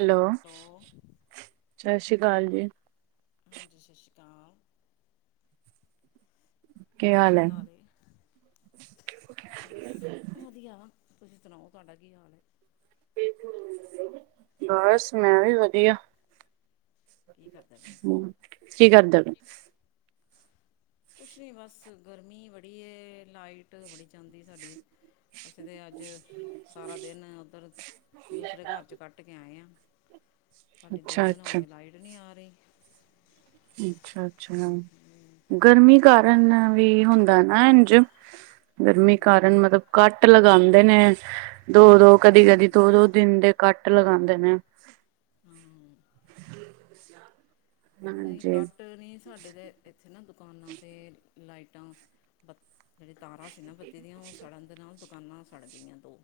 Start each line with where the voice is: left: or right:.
right: Hello ਸਤਿ ਸ਼੍ਰੀ ਅਕਾਲ ਜੀ
left: ਹਾਂਜੀ ਸਤਿ ਸ਼੍ਰੀ ਅਕਾਲ ਹੋਰ ਕੀ ਹਾਲ ਏ ਬਸ ਵਧੀਆ ਵਾ ਤੁਸੀਂ ਸੁਣਾਓ ਤੁਹਾਡਾ ਕੀ ਹਾਲ ਹੈ
right: ਬਸ ਮੈਂ ਵੀ ਵਧੀਆ
left: ਕੀ ਕਰਦੇ ਪਏ ਸੀ?
right: ਹਮ ਕੀ ਕਰਦੇ
left: ਕੁਛ ਨੀ ਬਸ ਗਰਮੀ ਬੜੀ ਏ ਲਾਈਟ ਬੜੀ ਜਾਂਦੀ ਸਾਡੀ ਅਸੀਂ ਤੇ ਅੱਜ ਸਾਰਾ ਦਿਨ ਉੱਧਰ ਦੂਸਰੇ ਘਰ ਚ ਕੱਟ ਕੇ ਆਏ ਆ ਸਾਡੀ ਦੋ
right: ਅੱਛਾ
left: ਦਿਨ ਹੋ
right: ਅੱਛਾ।
left: ਗਏ ਲਾਈਟ ਨੀ ਆ ਰਹੀ
right: ਅੱਛਾ ਅੱਛਾ ਗਰਮੀ ਕਾਰਨ
left: ਲਾਈਟ
right: ਵੀ ਹੁੰਦਾ ਨਾ ਇੰਝ ਗਰਮੀ
left: ਹੂੰ,
right: ਕਾਰਨ ਮਤਲਬ ਕੱਟ ਲਗਾਉਂਦੇ ਨੇ ਦੋ ਦੋ ਕਦੀ ਕਦੀ ਦੋ ਦੋ ਦਿਨ ਦੇ ਕੱਟ ਲਗਾਉਂਦੇ ਨੇ
left: ਹਮ
right: ਸ
left: ਨਹੀਂ ਕੱਟ ਨਹੀਂ ਸਾਡੇ ਤਾਂ ਇੱਥੇ ਨਾ ਦੁਕਾਨਾਂ ਤੇ ਲਾਈਟਾਂ ਬ ਜਿਹੜੀ ਤਾਰਾਂ ਸੀ ਨਾ ਬੱਤੀ ਦੀਆਂ ਉਹ ਸੜਨ ਦੇ ਨਾਲ ਦੁਕਾਨਾਂ ਸੜ ਗਈਆਂ ਦੋ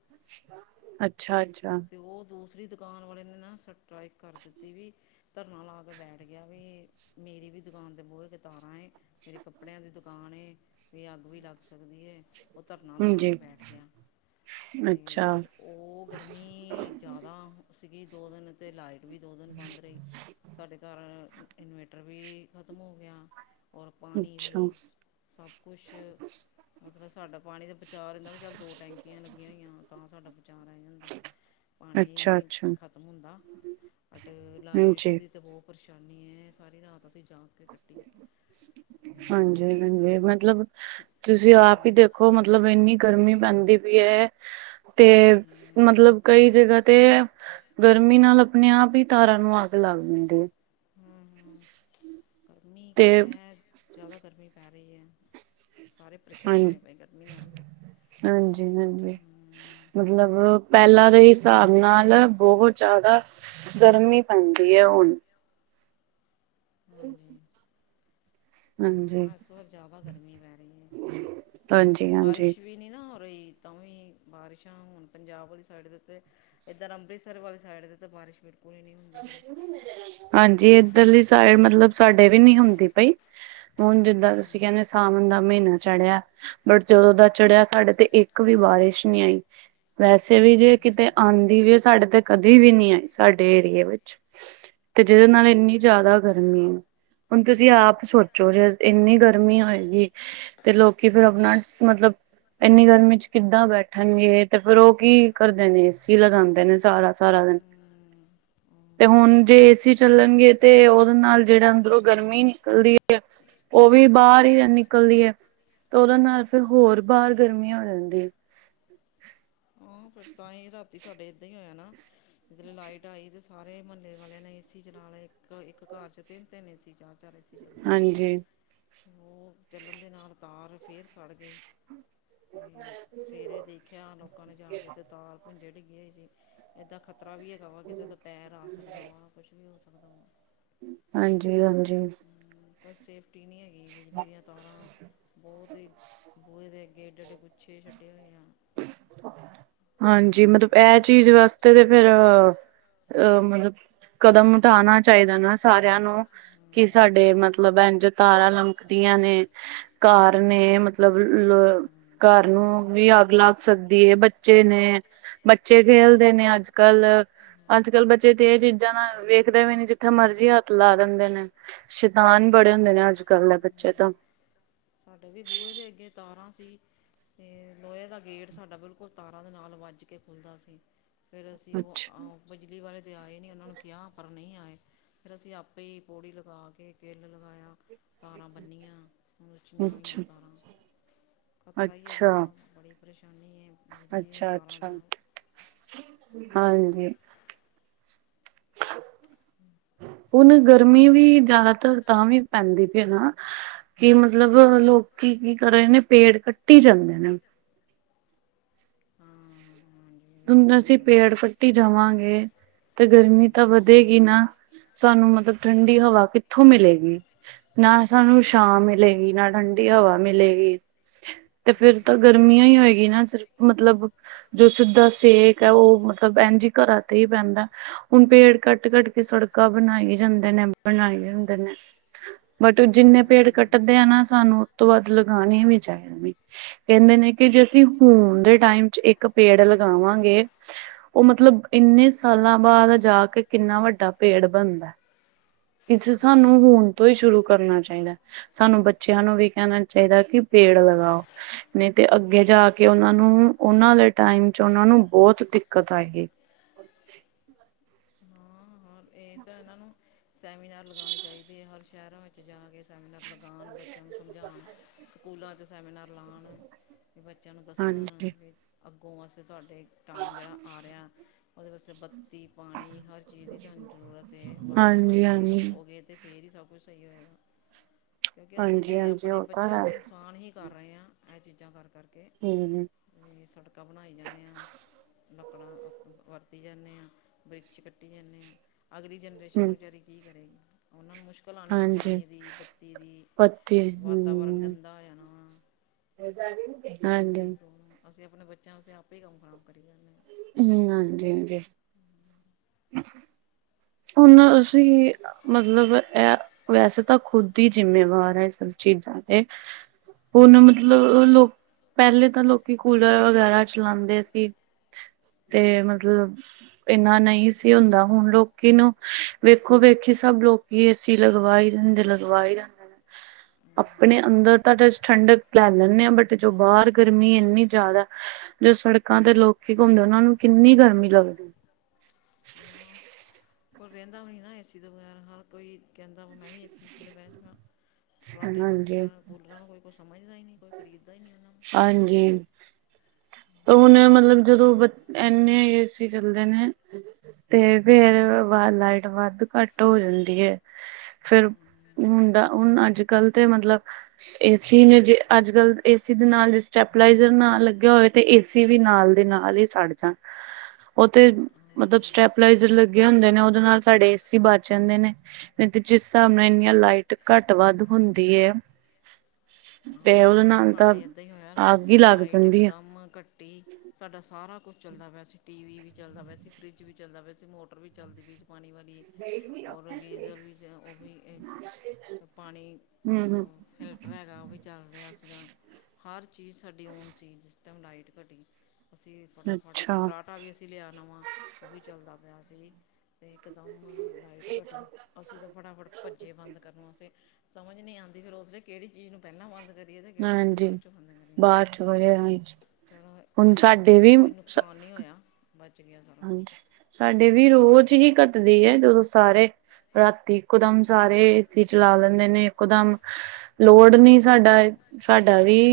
right: ਅੱਛਾ ਅੱਛਾ
left: ਤੇ ਉਹ ਦੂਸਰੀ ਦੁਕਾਨ ਵਾਲੇ ਨੇ ਨਾ ਸਟਰਾਈਕ ਕਰ ਦਿੱਤੀ ਵੀ ਧਰਨਾ ਲਾ ਕੇ ਬੈਠ ਗਿਆ ਵੀ ਮੇਰੀ ਵੀ ਦੁਕਾਨ ਤੇ ਬਹੁਤ ਕਤਾਰਾਂ ਏ ਮੇਰੇ ਕੱਪੜਿਆਂ ਦੀ ਦੁਕਾਨ ਏ ਵੀ ਅੱਗ ਵੀ ਲੱਗ ਸਕਦੀ ਏ ਉਹ ਧਰਨਾ ਲਗਾ
right: ਹਾਂਜੀ
left: ਕੇ ਬੈਠ ਗਿਆ ਤੇ
right: ਅੱਛਾ।
left: ਉਹ ਗ ਗਰਮੀ ਜ਼ਿਆਦਾ ਸੀਗੀ ਦੋ ਦਿਨ ਤੇ ਲਾਈਟ ਲਾਈਟ ਵੀ ਦੋ ਦਿਨ ਬੰਦ ਰਹੀ ਸਾਡੇ ਘਰ ਇਨਵੇਟਰ ਵੀ ਖਤਮ ਹੋ ਗਿਆ। ਔਰ ਪਾਣੀ
right: ਅੱਛਾ
left: ਵੀ ਸਭ ਕੁਸ਼ ਮਤਲਬ ਸਾਡਾ ਪਾਣੀ ਦਾ ਬਚਾ ਰਹਿੰਦਾ ਵੀ ਚੱਲ ਦੋ ਟੈਂਕੀਆਂ ਲੱਗੀਆਂ ਹੋਈਆਂ ਤਾਂ ਸਾਡਾ ਬਚਾ ਰਹਿ ਜਾਂਦਾ ਪਾਣੀ
right: ਅੱਛਾ ਅੱਛਾ
left: ਨਹੀਂ ਖਤਮ ਹੁੰਦਾ ਬਟ ਲਾਈਟ
right: ਜੀ
left: ਦੀ ਤਾਂ ਬਹੁਤ ਪਰੇਸ਼ਾਨੀ ਏ ਸਾਰੀ ਰਾਤ ਅਸੀਂ ਜਾਗ ਕੇ ਕੱਟੀ ਹੈ ਅਤੇ
right: ਹਾਂਜੀ ਹਾਂਜੀ ਮਤਲਬ ਤੁਸੀਂ ਆਪ ਹੀ ਦੇਖੋ ਮਤਲਬ ਮਤਲਬ ਇੰਨੀ ਗਰਮੀ ਪੈਂਦੀ ਏ ਤੇ ਮਤਲਬ ਕਈ ਜਗ੍ਹਾ ਤੇ ਗਰਮੀ ਨਾਲ ਆਪਣੇ ਆਪ ਹੀ ਤਾਰਾਂ ਨੂੰ ਅੱਗ ਲੱਗ ਜਾਂਦੀ ਆ।
left: ਹੂੰ ਹੂੰ ਗਰਮੀ
right: ਤੇ
left: ਹੈ ਜ਼ਿਆਦਾ ਗਰਮੀ ਪੈ ਰਹੀ ਏ ਸਾਰੇ ਪਰੇਸ਼ਾਨ
right: ਹਾਂਜੀ
left: ਹੋਏ ਪਏ ਆ ਗਰਮੀ ਨਾਲ ਵੀ
right: ਹਾਂਜੀ ਹਾਂਜੀ ਮਤਲਬ ਪਹਿਲਾਂ ਦੇ ਹਿਸਾਬ ਨਾਲ ਬਹੁਤ ਜ਼ਿਆਦਾ ਗਰਮੀ ਪੈਂਦੀ ਏ ਹੁਣ
left: ਹਾਂਜੀ
right: ਹਾਂਜੀ
left: ਹੁਣ ਇਸ ਵਾਰ ਜ਼ਿਆਦਾ ਗਰਮੀ ਪੈ ਰਹੀ ਏ ਕਿਉਕਿ
right: ਹਾਂਜੀ ਹਾਂਜੀ
left: ਬਾਰਿਸ਼ ਵੀ ਨਈ ਨਾ ਹੋ ਰਹੀ ਤਾਂ ਵੀ ਬਾਰਿਸ਼ਾਂ ਹੁਣ ਪੰਜਾਬ ਵਾਲੀ ਸਾਈਡ ਦੇ ਉੱਤੇ ਇੱਧਰ ਅੰਮ੍ਰਿਤਸਰ ਵਾਲੇ ਸਾਈਡ ਤੇ ਤਾਂ ਬਾਰਿਸ਼ ਬਿਲਕੁਲ ਹੀ ਨਹੀਂ ਹੁੰਦੀ ਪਈ
right: ਹਾਂਜੀ ਇੱਧਰ ਲੀ ਸਾਈਡ ਮਤਲਬ ਸਾਡੇ ਵੀ ਨੀ ਹੁੰਦੀ ਪਈ ਹੁਣ ਜਿੱਦਾ ਤੁਸੀਂ
left: ਹੂੰ
right: ਕਹਿੰਦੇ ਸਾਵਣ ਦਾ ਮਹੀਨਾ ਚੜਿਆ ਬਟ ਜਦੋਂ ਦਾ ਚੜਿਆ ਸਾਡੇ ਤੇ ਇੱਕ ਵੀ ਬਾਰਿਸ਼ ਨਹੀਂ ਆਈ ਵੈਸੇ ਵੀ ਜੇ ਕਿਤੇ ਆਉਂਦੀ ਵੀ ਸਾਡੇ ਤੇ ਕਦੇ ਵੀ ਨੀ ਆਈ ਸਾਡੇ ਇਹ ਵਿੱਚ ਤੇ ਜਿਹਦੇ ਨਾਲ ਇੰਨੀ ਜ਼ਿਆਦਾ ਗਰਮੀ ਹੁਣ ਤੁਸੀਂ ਆਪ ਸੋਚੋ ਜੇ ਇੰਨੀ ਗਰਮੀ ਹੋਏਗੀ ਤੇ ਲੋਕੀ ਫੇਰ ਆਪਣਾ ਮਤਲਬ ਇੰਨੀ ਗਰਮੀ ਚ ਕਿੱਦਾਂ ਬੈਠਣਗੇ ਤੇ ਫੇਰ ਉਹ ਕੀ ਕਰਦੇ ਨੇ ਏਸੀ ਲਗਾਉਂਦੇ ਨੇ ਜ਼ਿਆਦਾ ਸਾਰਾ ਦਿਨ ਤੇ ਹੁਣ ਜੇ ਏਸੀ ਚੱਲਣਗੇ ਤੇ ਉਹਦੇ ਨਾਲ ਜਿਹੜਾ ਅੰਦਰੋਂ ਗਰਮੀ ਨਿਕਲਦੀ ਅ ਉਹ ਵੀ ਬਾਹਰ ਹੀ ਨਿਕਲਦੀ ਹੈ ਤੇ ਉਹਦੇ ਨਾਲ ਫਿਰ ਹੋਰ ਬਾਹਰ ਗਰਮੀ ਹੋ ਜਾਂਦੀ ਹੈ।
left: ਹਾਂ ਫਿਰ ਤਾਂਹੀ ਰਾਤੀ ਸਾਡੇ ਏਦਾਂ ਹੀ ਹੋਇਆ ਨਾ ਕਿੱਧਰੇ ਲਾਈਟ ਆਈ ਤੇ ਸਾਰੇ ਮਹੱਲੇ ਵਾਲੇ ਨੇ ਏਸੀ ਚਲਾ ਲਏ ਦੇ ਨਾਲ ਇੱਕ ਇੱਕ ਘਰ ਚ ਤਿੰਨ ਤਿੰਨ ਏਸੀ ਚਾਰ ਚਾਰ ਏਸੀ ਚਲਦੇ ਆ
right: ਹਾਂਜੀ,
left: ਉਹ ਚੱਲਣ ਦੇ ਨਾਲ ਤਾਰ ਫੇਰ ਸੜ ਗਈ ਤੇ ਸਵੇਰੇ ਦੇਖਿਆ ਲੋਕਾਂ ਨੇ ਜਾ ਕੇ ਤੇ ਤਾਰ ਭੁੰਜੇ ਡਿੱਗੀ ਹੋਈ ਸੀ। ਇੱਦਾਂ ਖ਼ਤਰਾ ਵੀ ਹੈਗਾ ਵਾ ਕਿਸੇ ਦਾ ਪੈਰ ਆ ਸਕਦਾ ਵਾ ਕੁਛ ਵੀ ਹੋ ਸਕਦਾ ਵਾ
right: ਹਾਂਜੀ ਹਾਂਜੀ
left: ਕੋਈ ਸੇਫਟੀ ਨਹੀਂ ਹੈ ਗੀ ਬਿਜਲੀ ਦੀਆਂ ਤਾਰਾਂ ਬਹੁਤ ਹੀ ਬੂਹੇ ਦੇ ਅੱਗੇ ਐਡੇ ਐਡੇ ਗੁੱਛੇ ਛੱਡੇ ਹੋਏ ਆ
right: [inaudible] ਹਾਂਜੀ ਮਤਲਬ ਇਹ ਚੀਜ਼ ਵਾਸਤੇ ਤੇ ਫੇਰ ਅਹ ਮਤਲਬ ਕਦਮ ਢਾਣਾ ਚਾਹੀਦਾ ਨਾ ਸਾਰਿਆਂ ਨੂੰ ਕਿ
left: ਨੂੰ।
right: ਸਾਡੇ ਮਤਲਬ ਇੰਜ ਤਾਰਾਂ ਲਮਕਦੀਆਂ ਨੇ ਘਰ ਨੇ ਮਤਲਬ
left: ਹੂੰ ਹੂੰ
right: ਘਰ ਨੂੰ ਵੀ ਅੱਗ ਲੱਗ ਸਕਦੀ ਹੈ ਬੱਚੇ ਨੇ ਬੱਚੇ ਖੇਲਦੇ ਨੇ ਅੱਜ ਕੱਲ ਅੱਜ ਕੱਲ ਬੱ ਬੱਚੇ ਤੇ ਏ ਚੀਜ਼ਾਂ ਨਾਲ ਵੇਖਦੇ ਵੀ ਨੀ ਜਿੱਥੇ ਮਰਜ਼ੀ ਹੱਥ ਲਾ ਦਿੰਦੇ ਨੇ। ਸ਼ੈਤਾਨ ਬੜੇ ਹੁੰਦੇ ਨੇ ਅੱਜ ਕੱਲ ਦੇ ਬੱਚੇ ਤਾਂ।
left: ਸਾਡੇ ਵੀ ਬੂਹੇ ਦੇ ਅੱਗੇ ਤਾਰਾਂ ਸੀ। ਤੇ ਲੋਏ ਦਾ ਗੇਟ ਸਾਡਾ ਬਿਲਕੁਲ ਤਾਰਾਂ ਦੇ ਨਾਲ ਵੱਜ ਕੇ ਖੁੱਲਦਾ ਸੀ। ਫੇਰ ਅਸੀਂ ਉਹ
right: ਅੱਛਾ
left: ਬਿਜਲੀ ਵਾਲੇ ਤੇ ਆਏ ਨੀ ਉਨਾਂ ਨੂੰ ਕਿਆ ਪਰ ਨੀ ਆਏ। ਫੇਰ ਅਸੀਂ ਆਪੇ ਹੀ ਪੌੜੀ ਲਗਾ ਕੇ ਕੇਲ ਲਗਾਇਆ। ਤਾਰਾ ਬੰਨੀਆਂ ਮੁਚੀਆਂ ਹੋਈਆਂ
right: ਅੱਛਾ
left: ਤਾਰਾ। ਖ਼ਤਰਾ ਈ ਹਗਾ
right: ਅੱਛਾ
left: ਵਾ ਬੜੀ ਪਰੇਸ਼ਾਨੀ ਏ ਬਿਜਲੀ ਦੀਆਂ
right: ਅੱਛਾ
left: ਤਾਰਾਂ ਦੇ
right: ਅੱਛਾ
left: ਨਾਲ।
right: ਹਾਂਜੀ। [inaudible] ਹੁਣ ਗਰਮੀ ਵੀ ਜਾਦਾਤਰ ਤਾਂ ਵੀ ਪੈਂਦੀ ਪਈ ਐ ਨਾ। ਕੀ ਮਤਲਬ ਲੋਕੀ ਕੀ ਕਰ ਰਹੇ ਨੇ ਪੇੜ ਕੱਟੀ ਜਾਂਦੇ ਨੇ।
left: ਹਾਂ। ਇਹ ਵੀ ਗੱਲ
right: ਤੁਣ
left: ਸਹੀ ਹੈ
right: ਅਸੀਂ
left: ਤੁਹਾਡੀ
right: ਪੇੜ ਕੱਟੀ ਜਾਵਾਂਗੇ ਤੇ
left: ਹੂੰ।
right: ਗਰਮੀ ਤਾ ਵ ਧੇਗੀ ਨਾ ਸਾਨੂੰ ਮਤਲਬ ਠੰਡੀ ਹਵਾ ਕਿੱਥੋਂ ਮਿਲੇਗੀ। ਨਾ
left: ਹਮ।
right: ਸਾਨੂੰ ਛਾਂ ਮਿਲੇਗੀ ਨਾ ਠੰਡੀ ਹਵਾ ਮਿਲੇਗੀ। ਤੇ ਫਿਰ ਤਾਂ ਗਰਮੀਆਂ ਹੀ ਹੋਏਗੀ ਨਾ ਸਿਰ ਮਤਲਬ ਜੋ ਸਿੱਧਾ ਸੇਕ ਐ ਉਹ ਮਤਲਬ ਏੰਜ ਹੀ ਕਰਾਂ ਤੇ ਈ ਪੈਂਦਾ। ਹੁਣ ਪੇੜ ਕੱਟ-ਕੱਟ ਕੇ ਸੜਕਾਂ ਬਣਾਈ ਜਾਂਦੇ ਨੇ, ਬਣਾਈ ਜਾਂਦੇ ਨੇ। ਬਟ ਜਿੰਨੇ ਪੇੜ ਕੱਟਦੇ ਆ ਨਾ ਸਾਨੂੰ ਉਤੋਂ ਵੱਧ ਲਗਾਣੇ ਵੀ ਚਾਈਦੇ ਨੇ। ਕੇੰਦੇ ਨੇ ਕਿ ਜੇ ਅਸੀਂ ਹੁਣ ਦੇ ਟਾਈਮ ਚ ਇੱਕ ਪੇੜ ਲਗਾਵਾਂਗੇ ਉਹ ਮਤਲਬ ਇੰਨੇ ਸਾਲਾਂ ਬਾਦ ਜਾ ਕੇ ਕਿੰਨਾ ਵੱਡਾ ਪੇੜ ਬਨਦਾ। ਇੱਥੇ ਸਾਨੂੰ
left: ਹਾਂ
right: ਹੁਣ ਤੋਂ ਹੀ ਸ਼ੁਰੂ ਕਰਨਾ ਚਾਈਦਾ। ਸਾਨੂੰ ਬੱਚਿਆਂ ਨੂੰ ਵੀ ਕੇਨਾ ਚਾਈਦਾ ਕਿ ਪੇੜ ਲਗਾਓ। ਨੀ ਤੇ ਅੱਗੇ ਜਾ ਕੇ ਓਨਾਂ ਨੂੰ ਓਨਾਂ ਦੇ ਟਾਈਮ ਚ ਉਹਨਾਂ ਨੂੰ ਬੋਤ ਦਿੱਕਤ ਆਏਗੀ।
left: ਏ ਤਾਂ ਇਹਨਾਂ ਨੂੰ ਸੈਮੀਨਾਰ ਲਗਾਉਣੇ ਚਾਈਦੇ ਐ ਹਰ ਸ਼ਹਿਰਾਂ ਵਿੱਚ ਜਾ ਕੇ। ਸੈਮੀਨਾਰ ਲਗਾਨ ਬੱਚਿਆਂ ਨੂੰ ਸਮਝਾਉਣ ਸਕੂਲਾਂ ਚ ਸੈਮੀਨਾਰ ਲਾਣ। ਵੀ ਬੱਚਿਆਂ ਨੂੰ ਦੱਸਣ
right: ਹਾਂਜੀ,
left: ਵੀ ਅੱਗੋਂ ਅਸੀਂ ਤੁਹਾਡੇ ਟਾਈਮ ਜੇੜਾ ਆ ਰਿਆ ਓਦੇ ਵਾਸਤੇ ਬੱਤੀ, ਪਾਨੀ ਹਰ ਚੀਜ਼ ਦੀ ਤੁਹਾਨੂੰ ਜ਼ਰੂਰਤ ਏ ਵਾਤਾਵਰਨ
right: ਹਾਂਜੀ,
left: ਸਹੀ
right: ਹਾਂਜੀ।
left: ਰੱਖੋਗੇ ਤੇ ਫੇਰ ਹੀ ਸਭ ਕੁਛ ਸਹੀ ਹੋਏਗਾ, ਕਿਉਂਕਿ ਅਸੀਂ
right: ਹਾਂਜੀ,
left: ਤੇ
right: ਹਾਂਜੀ
left: ਅਪਣੇ
right: ਉਹ ਤਾਂ
left: ਬੱਚਿਆਂ
right: ਹੈ
left: ਦਾ ਨੁਕਸਾਨ ਹੀ ਕਰ ਰਏ ਆ ਐ ਚੀਜ਼ਾਂ ਕਰ-ਕਰ ਕੇ।
right: ਹੂੰ।
left: ਵੀ ਸੜਕਾਂ ਬਣਾਈ ਜਾਨੇ ਆ। ਲੱਕੜਾਂ ਵਰਤੀ ਜਾਨੇ ਆ ਬ੍ਰਿਛ ਕੱਟੀ ਜਾਨੇ ਆ। ਅਗਲੀ ਜਨਰੇਸ਼ਨ
right: ਹੂੰ,
left: ਵਿਚਾਰੀ ਕੀ ਕਰੇਗੀ ਉਨਾਂ ਨੂੰ ਮੁਸ਼ ਕਲ ਆਨੀ ਏ
right: ਹਾਂਜੀ।
left: ਪਾਨੀ ਦੀ, ਬੱਤੀ ਦੀ
right: ਪੱਤੇ
left: ਵਾਤਾਵਰਨ
right: ਹਮ
left: ਗੰਦਾ ਹੋ ਜਾਨਾ ਵਾ।
right: ਹਾਂਜੀ
left: ਬੜੀ
right: ਹਂ
left: ਅਸੀਂ ਅਪਣੇ ਬੱਚਿਆਂ ਵਾਸੇ ਆਪੇ ਹੀ ਕੰਮ ਖਰਾਬ ਕਰੀ ਜਾਨੇ ਆ।
right: ਹੂੰ ਹਾਂਜੀ ਜੀ। ਹੁਣ ਅਸੀਂ ਮਤਲਬ ਐ ਵੈਸੇ ਤਾਂ ਖੁਦ ਈ ਜਿੰਮੇਵਾਰ ਆ ਐ ਸਭ ਚੀਜ਼ਾਂ ਦੇ। ਹੂਨ ਮਤਲਬ ਲੋਕ ਪੈਲੇ ਤਾਂ ਲੋਕੀ ਕੂਲਰ ਵਗੈਰਾ ਚਲਾਂਦੇ ਸੀ। ਤੇ
left: ਹਾਂਜੀ ਹਾਂਜੀ
right: ਮਤਲਬ, ਇਨਾ ਨਹੀਂ ਸੀ ਹੁੰਦਾ ਹੁਣ ਲੋਕ ਕੀਨੂੰ, ਵੇਖੋ-ਵੇਖੀ ਸਭ ਲੋਕੀ ਏਸੀ ਲਗਵਾਈ ਜਾਂਦੇ ਲਗਵਾਈ ਜਾਂਦੇ।
left: [inaudible]
right: ਆਪਣੇ ਅੰਦਰ ਤਾਂ ਠੰਡਕ ਲੈ ਲੈਂਦੇ ਹਾਂ, ਬਟ ਜੋ ਬਾਹਰ ਗਰਮੀ ਇੰਨੀ ਜ਼ਿਆਦਾ। ਜੋ ਸੜਕਾਂ ਤੇ ਲੋਕੀ ਘੁੰਮਦੇ, ਉਹਨਾਂ ਨੂੰ ਕਿੰਨੀ ਗਰਮੀ ਲੱਗਦੀ।
left: ਕੋਈ ਬਹਿੰਦਾ ਵੀ ਨਹੀ ਨਾ ਏਸੀ ਤੋਂ ਬਗੈਰ। ਹਰ ਕੋਈ ਕਹਿੰਦਾ ਹੋਊ ਮੈਂ ਵੀ ਏਸੀ ਥੱਲੇ ਬੈਠ ਜਾਂਵਾ। ਫੱਰਾਠੇ
right: ਹਾਂਜੀ
left: ਪੱਖਿਯਾ ਕੂਲਰਾਂ ਨੂੰ ਕੋਈ ਕੁਝ ਸਮਝਦਾ ਹੀ ਨਹੀ, ਕੋਈ ਖਰੀਦਦਾ ਹੀ ਨਹੀ। ਉਹਨਾਂ
right: ਹਾਂਜੀ। ਉਹ ਨਾ ਮਤਲਬ ਜਦੋਂ ਐਨੇ ਏ ਸੀ ਚੱਲਦੇ ਨੇ। ਤੇ ਫੇਰ ਏਦੇ ਬਾਦ ਲਾਈਟ ਵੱਧ ਘੱਟ ਹੋ ਜਾਂਦੀ ਹੈ। ਫਿਰ
left: ਨੂੰ
right: ਹੁਣਦਾ ਹੁਣ ਅੱਜ ਕੱਲ੍ਹ ਤੇ ਮਤਲਬ ਏਸੀ ਨੇ, ਜੇ ਅੱਜ ਕੱਲ ਏਸੀ ਦੇ ਨਾਲ ਜੇ ਸਟੈਪਲਾਈਜ਼ਰ ਨਾਲ ਲੱਗਿਆ ਹੋਵੇ। ਤੇ ਏਸੀ ਵੀ ਨਾਲ ਦੇ ਨਾਲ ਹੀ ਸੜ ਜਾਣ। ਉਹ ਤੇ ਮਤਲਬ
left: ਹਾਂ
right: ਸਟੈਪਲਾਈਜ਼ਰ ਲੱਗੇ ਹੁੰਦੇ ਨੇ, ਉਹਦੇ ਨਾਲ ਸਾਡੇ ਏਸੀ ਬਚ ਜਾਂਦੇ ਨੇ। ਨਹੀ ਤੇ, ਜਿਸ ਹਿਸਾਬ ਨਾਲ ਇੰਨੀਆਂ ਲਾਈਟ ਘੱਟ ਵੱਧ ਹੁੰਦੀ ਹੈ। ਤੇ
left: ਹਾਂ
right: ਉਹਦੇ
left: ਕੱਲ
right: ਨਾਲ ਤਾਂ
left: ਸਾਡੇ ਏਦਾਂ ਹੀ ਹੋਇਆ।
right: ਅੱਗ ਹੀ ਲੱਗ
left: ਲਾਈਟ
right: ਜਾਂਦੀ ਆ।
left: ਇਕਦਮ ਘੱਟੀ ਸਾਡਾ ਸਾਰਾ ਕੁਝ ਚੱਲਦਾ ਪਿਆ ਸੀ, ਟੀ ਵੀ ਚੱਲਦਾ ਪਿਆ ਸੀ, ਫਰਿੱਜ ਵੀ ਚੱਲਦਾ ਪਿਆ ਸੀ, ਮੋਟਰ ਵੀ ਚੱਲਦੀ ਪਈ ਸੀ ਪਾਣੀ ਵਾਲੀ ਔਰ ਗੀਜ਼ਰ ਵਿੱਚ ਉਹ ਵੀ ਪਾਣੀ।
right: ਹੂੰ ਹੂੰ।
left: ਉਹ ਫਿਲਟਰ ਹੈਗਾ ਉਹ ਵੀ। ਚੱਲ ਰਿਹਾ ਸੀਗਾ। ਹਰ ਚੀਜ਼ ਸਾਡੀ ਔਨ ਸੀ ਜਿਸ ਟਾਈਮ ਲਾਈਟ ਘਟੀ। ਅਸੀ ਫਟਾਫਟ, ਇੱਕ
right: ਅੱਛਾ
left: ਫਰਾਟਾ ਵੀ ਅਸੀ ਲਿਆ ਨਵਾਂ ਉਹ ਵੀ ਚੱਲਦਾ ਪਿਆ ਸੀ। ਤੇ ਇਕਦਮ ਲਾਈਟ ਘਟੀ। ਅਸੀਂ ਤਾਂ ਫਟਾਫਟ ਭੱਜੇ ਬੰਦ ਕਰਨ ਵਾਸਤੇ। ਸਮਝ ਨਹੀਂ ਆਦੀਂ ਫਿਰ ਉਸਲੇ ਕਿਹੜੀ ਚੀਜ਼ ਨੂੰ ਪਹਿਲਾਂ ਬੰਦ ਕਰੀ ਕਿਹੜੀ ਚੀਜ਼ ਨੂੰ
right: ਹਾਂਜੀ
left: ਬਾਅਦ ਚੋਂ ਬੰਦ ਕਰੀਏ,
right: ਬਾਅਦ ਚ ਵਧਿਆ
left: ਚਲੋ
right: ਹੁਣ
left: ਇੰਨਾ ਸ਼ੁਕਰ
right: ਸਾਡੇ
left: ਵੀ ਫਰਿਜ਼ ਨੂੰ ਕੋਈ ਨੁਕਸਾਨ ਨਹੀਂ ਹੋਇਆ। ਬੱਚ ਗਿਆ। ਸਾਰਾ ਕੁਛ
right: ਹਾਂਜੀ,
left: ਹੂੰ
right: ਸਾਡੇ ਵੀ ਰੋਜ਼ ਹੀ ਘਟ ਦੀ ਹੈ, ਤੇ ਉਦੋਂ ਸਾਰੇ ਰਾਤੀ ਇਕਦਮ ਸਾਰੇ ਏਸੀ ਚਲਾ ਲੈਂਦੇ ਨੇ, ਇੱਕਦਮ ਲੋਡ ਨੀ ਸਾਡਾ, ਸਾਡਾ ਵੀ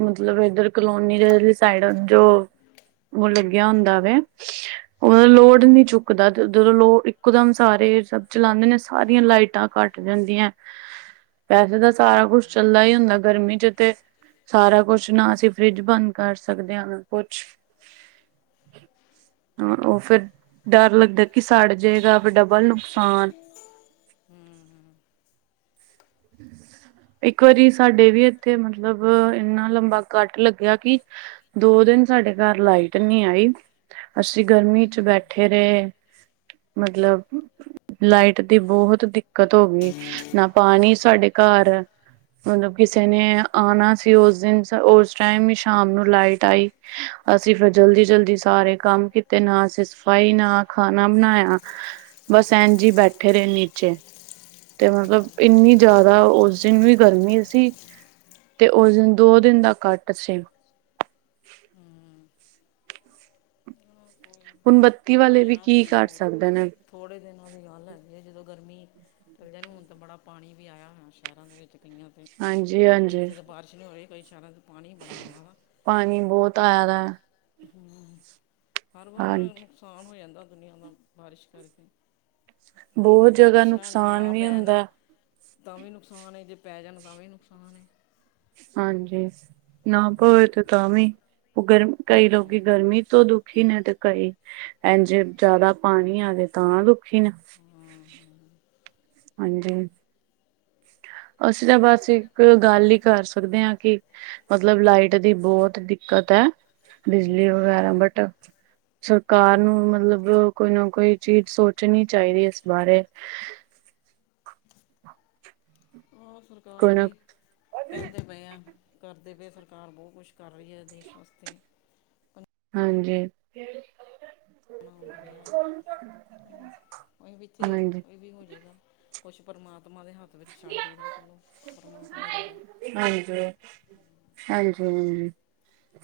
right: ਮਤਲਬ ਇਧਰ ਕਲੋਨੀ ਦੇ ਸਾਈਡ, ਜੋ ਲੱਗਿਆ ਹੁੰਦਾ ਵੇ।
left: [inaudible]
right: ਉਹ ਲੋਡ ਨੀ ਚੁੱਕਦਾ। ਜਦੋਂ ਲੋਗ ਇੱਕਦਮ ਸਾਰੇ ਸਭ ਚਲਾਉਂਦੇ ਨੇ, ਸਾਰੀਆਂ ਲਾਈਟਾਂ ਘੱਟ ਜਾਂਦੀਆਂ। ਵੈਸੇ ਤਾਂ ਸਾਰਾ ਕੁਛ ਚੱਲਦਾ ਹੀ ਹੁੰਦਾ ਗਰਮੀ ਚ, ਤੇ ਸਾਰਾ ਕੁਛ। ਨਾ ਅਸੀਂ ਫ੍ਰਿੱਜ ਬੰਦ ਕਰ ਸਕਦੇ ਹਾਂ ਨਾ ਕੁਛ। ਹਾਂ, ਉਹ ਫਿਰ ਡਰ ਲੱਗਦਾ ਕਿ ਸੜ ਜੇਗਾ ਡਬਲ ਨੁਕਸਾਨ।
left: ਹੂੰ [inaudible]
right: ਇੱਕ ਵਾਰੀ ਸਾਡੇ ਵੀ ਇੱਥੇ, ਮਤਲਬ ਇੰਨਾ ਲੰਬਾ ਕੱਟ ਲੱਗਿਆ ਕਿ ਦੋ ਦਿਨ ਸਾਡੇ ਘਰ ਲਾਈਟ ਨਹੀ ਆਈ। ਅਸੀ ਗਰਮੀ ਚ ਬੈਠੇ ਰਹੇ ਮਤਲਬ, ਲਾਈਟ ਦੀ ਬਹੁਤ ਦਿੱਕਤ ਹੋ ਗਈ। ਨਾ ਪਾਣੀ ਸਾਡੇ ਘਰ ਮਤਲਬ, ਕਿਸੇ
left: ਹੂੰ
right: ਨੇ ਆਉਣਾ ਸੀ ਉਸ ਦਿਨ। ਉਸ ਟਾਈਮ ਹੀ ਸ਼ਾਮ ਲਾਈਟ ਆਈ। ਅਸੀ ਫਿਰ ਜਲਦੀ-ਜਲਦੀ ਸਾਰੇ ਕੰਮ ਕੀਤੇ ਨਾ ਅਸੀ ਸਫ਼ਾਈ, ਨਾ ਖਾਣਾ ਬਣਾਇਆ। ਬਸ ਇੰਝ ਹੀ ਬੈਠੇ ਰਹੇ ਨੀਚੇ, ਤੇ ਮਤਲਬ ਇੰਨੀ ਜ਼ਿਆਦਾ ਉਸ ਦਿਨ ਵੀ ਗਰਮੀ ਸੀ ਤੇ ਉਸ ਦਿਨ ਦੋ ਦਿਨ ਦਾ ਕੱਟ ਸੀ।
left: ਹੂੰ ਹਾਂ ਕੋਈ
right: ਹੁਣ ਬੱਤੀ ਵਾਲੇ ਵੀ ਕੀ ਕਰ ਸਕਦੇ ਨੇ।
left: ਥੋੜੇ ਦਿਨਾਂ ਦੀ ਗੱਲ ਲੈਂਦੀ ਹੈ ਜਦੋਂ ਗਰਮੀ। ਕ ਨੂੰ ਹੁਣ ਤਾਂ ਬੜਾ ਪਾਣੀ ਵੀ ਆਇਆ ਹੋਇਆ ਸ਼ਹਿਰਾਂ ਦੇ ਵਿੱਚ ਕਈਆਂ ਤੇ।
right: ਹਾਂਜੀ ਹਾਂਜੀ
left: ਇੱਥੇ ਤਾਂ ਬਾਰਿਸ਼ ਨਹੀਂ ਹੋ ਰਈ ਕਈ ਸ਼ਹਿਰਾਂ ਚ ਪਾਣੀ ਬੜਾ ਆਇਆ ਵਾ
right: ਪਾਣੀ ਬਹੁਤ ਆਇਆ ਦਾ
left: ਹਮ ਹਰ ਵਾਰ
right: ਹਾਂਜੀ
left: ਨੁਕਸਾਨ ਹੋ ਜਾਂਦਾ ਦੁਨੀਆਂ ਦਾ ਬਾਰਿਸ਼ ਕਰਕੇ ਜੇ
right: ਬਹੁਤ ਜਗ੍ਹਾ
left: ਬਾਰਿਸ਼ਾਂ
right: ਨੁਕਸਾਨ
left: ਨਾਂ
right: ਵੀ
left: ਪੈਣ
right: ਹੁੰਦਾ
left: ਤਾਂ ਵੀ ਨੁਕਸਾਨ ਏ ਜੇ ਪੈ ਜਾਣ ਤਾਂ ਵੀ ਨੁਕਸਾਨ ਏ
right: ਹਾਂਜੀ ਨਾ ਪਵੇ ਤੇ ਤਾਂ ਵੀ ਉਹ ਗਰਮ ਕਈ ਲੋਕ
left: ਹਾਂਜੀ ਹਾਂ
right: ਗਰਮੀ ਤੋਂ ਦੁਖੀ ਨੇ ਤੇ ਕਈ ਇੰਜ ਜ਼ਿਆਦਾ ਪਾਣੀ ਆਜੇ ਤਾਂ ਦੁਖੀ ਨੇ ਹਾਂਜੀ ਅਸੀਂ ਤਾਂ ਬਸ ਇੱਕ ਗੱਲ ਹੀ ਕਰ ਸਕਦੇ ਹਾਂ ਕਿ ਮਤਲਬ ਲਾਈਟ ਦੀ ਬਹੁਤ ਦਿੱਕਤ ਏ ਬਿਜਲੀ ਵਗੈਰਾ ਬਟ ਸਰਕਾਰ ਨੂੰ ਮਤਲਬ ਕੋਈ ਨਾ ਕੋਈ ਚੀਜ਼ ਸੋਚਣੀ ਚਾਹੀਦੀ ਇਸ ਬਾਰੇ
left: ਹਾਂ ਸਰਕਾਰ
right: ਕੋਈ ਨਾ
left: ਵੀ ਕਹਿੰਦੇ ਪਏ ਆ ਕਰਦੇ ਪਏ ਸਰਕਾਰ ਬਹੁਤ ਕੁਛ ਕਰ ਰਹੀ ਹੈ ਦੇਸ਼ ਵਾਸਤੇ
right: ਹਾਂਜੀ
left: ਗੰਦ ਪਯੇ ਉਹ ਵਿੱਚੇ
right: ਹਾਂਜੀ
left: ਇਹ ਵੀ ਹੋ ਜੇਗਾ ਕੁਛ ਪਰਮਾਤਮਾ ਦੇ ਹੱਥ ਵਿੱਚ ਛੱਡ ਦੇਈ ਦਾ ਚਲੋ ਪਰਮਾਤਮਾ ਦੀ ਰਜਾ
right: ਹਾਂਜੀ ਹਾਂਜੀ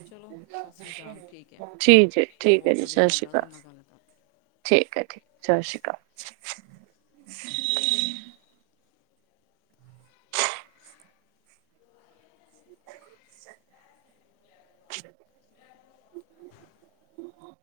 left: ਚਲੋ ਸਤਿ ਸ੍ਰੀ ਅਕਾਲ ਠੀਕ ਹੈ
right: ਠੀਕ ਜੇ ਠੀਕ ਏ
left: ਬਹੁਤ
right: ਜੀ
left: ਵਧੀਆ
right: ਸਤਿ ਸ੍ਰੀ
left: ਲੱਗਾ
right: ਅਕਾਲ
left: ਤੁਹਾਡੇ ਨਾਲ ਗੱਲ ਕਰ
right: ਠੀਕ ਹੈ ਠੀਕ ਸਤਿ ਸ਼੍ਰੀ ਅਕਾਲ
left: ਹ [unintelligible]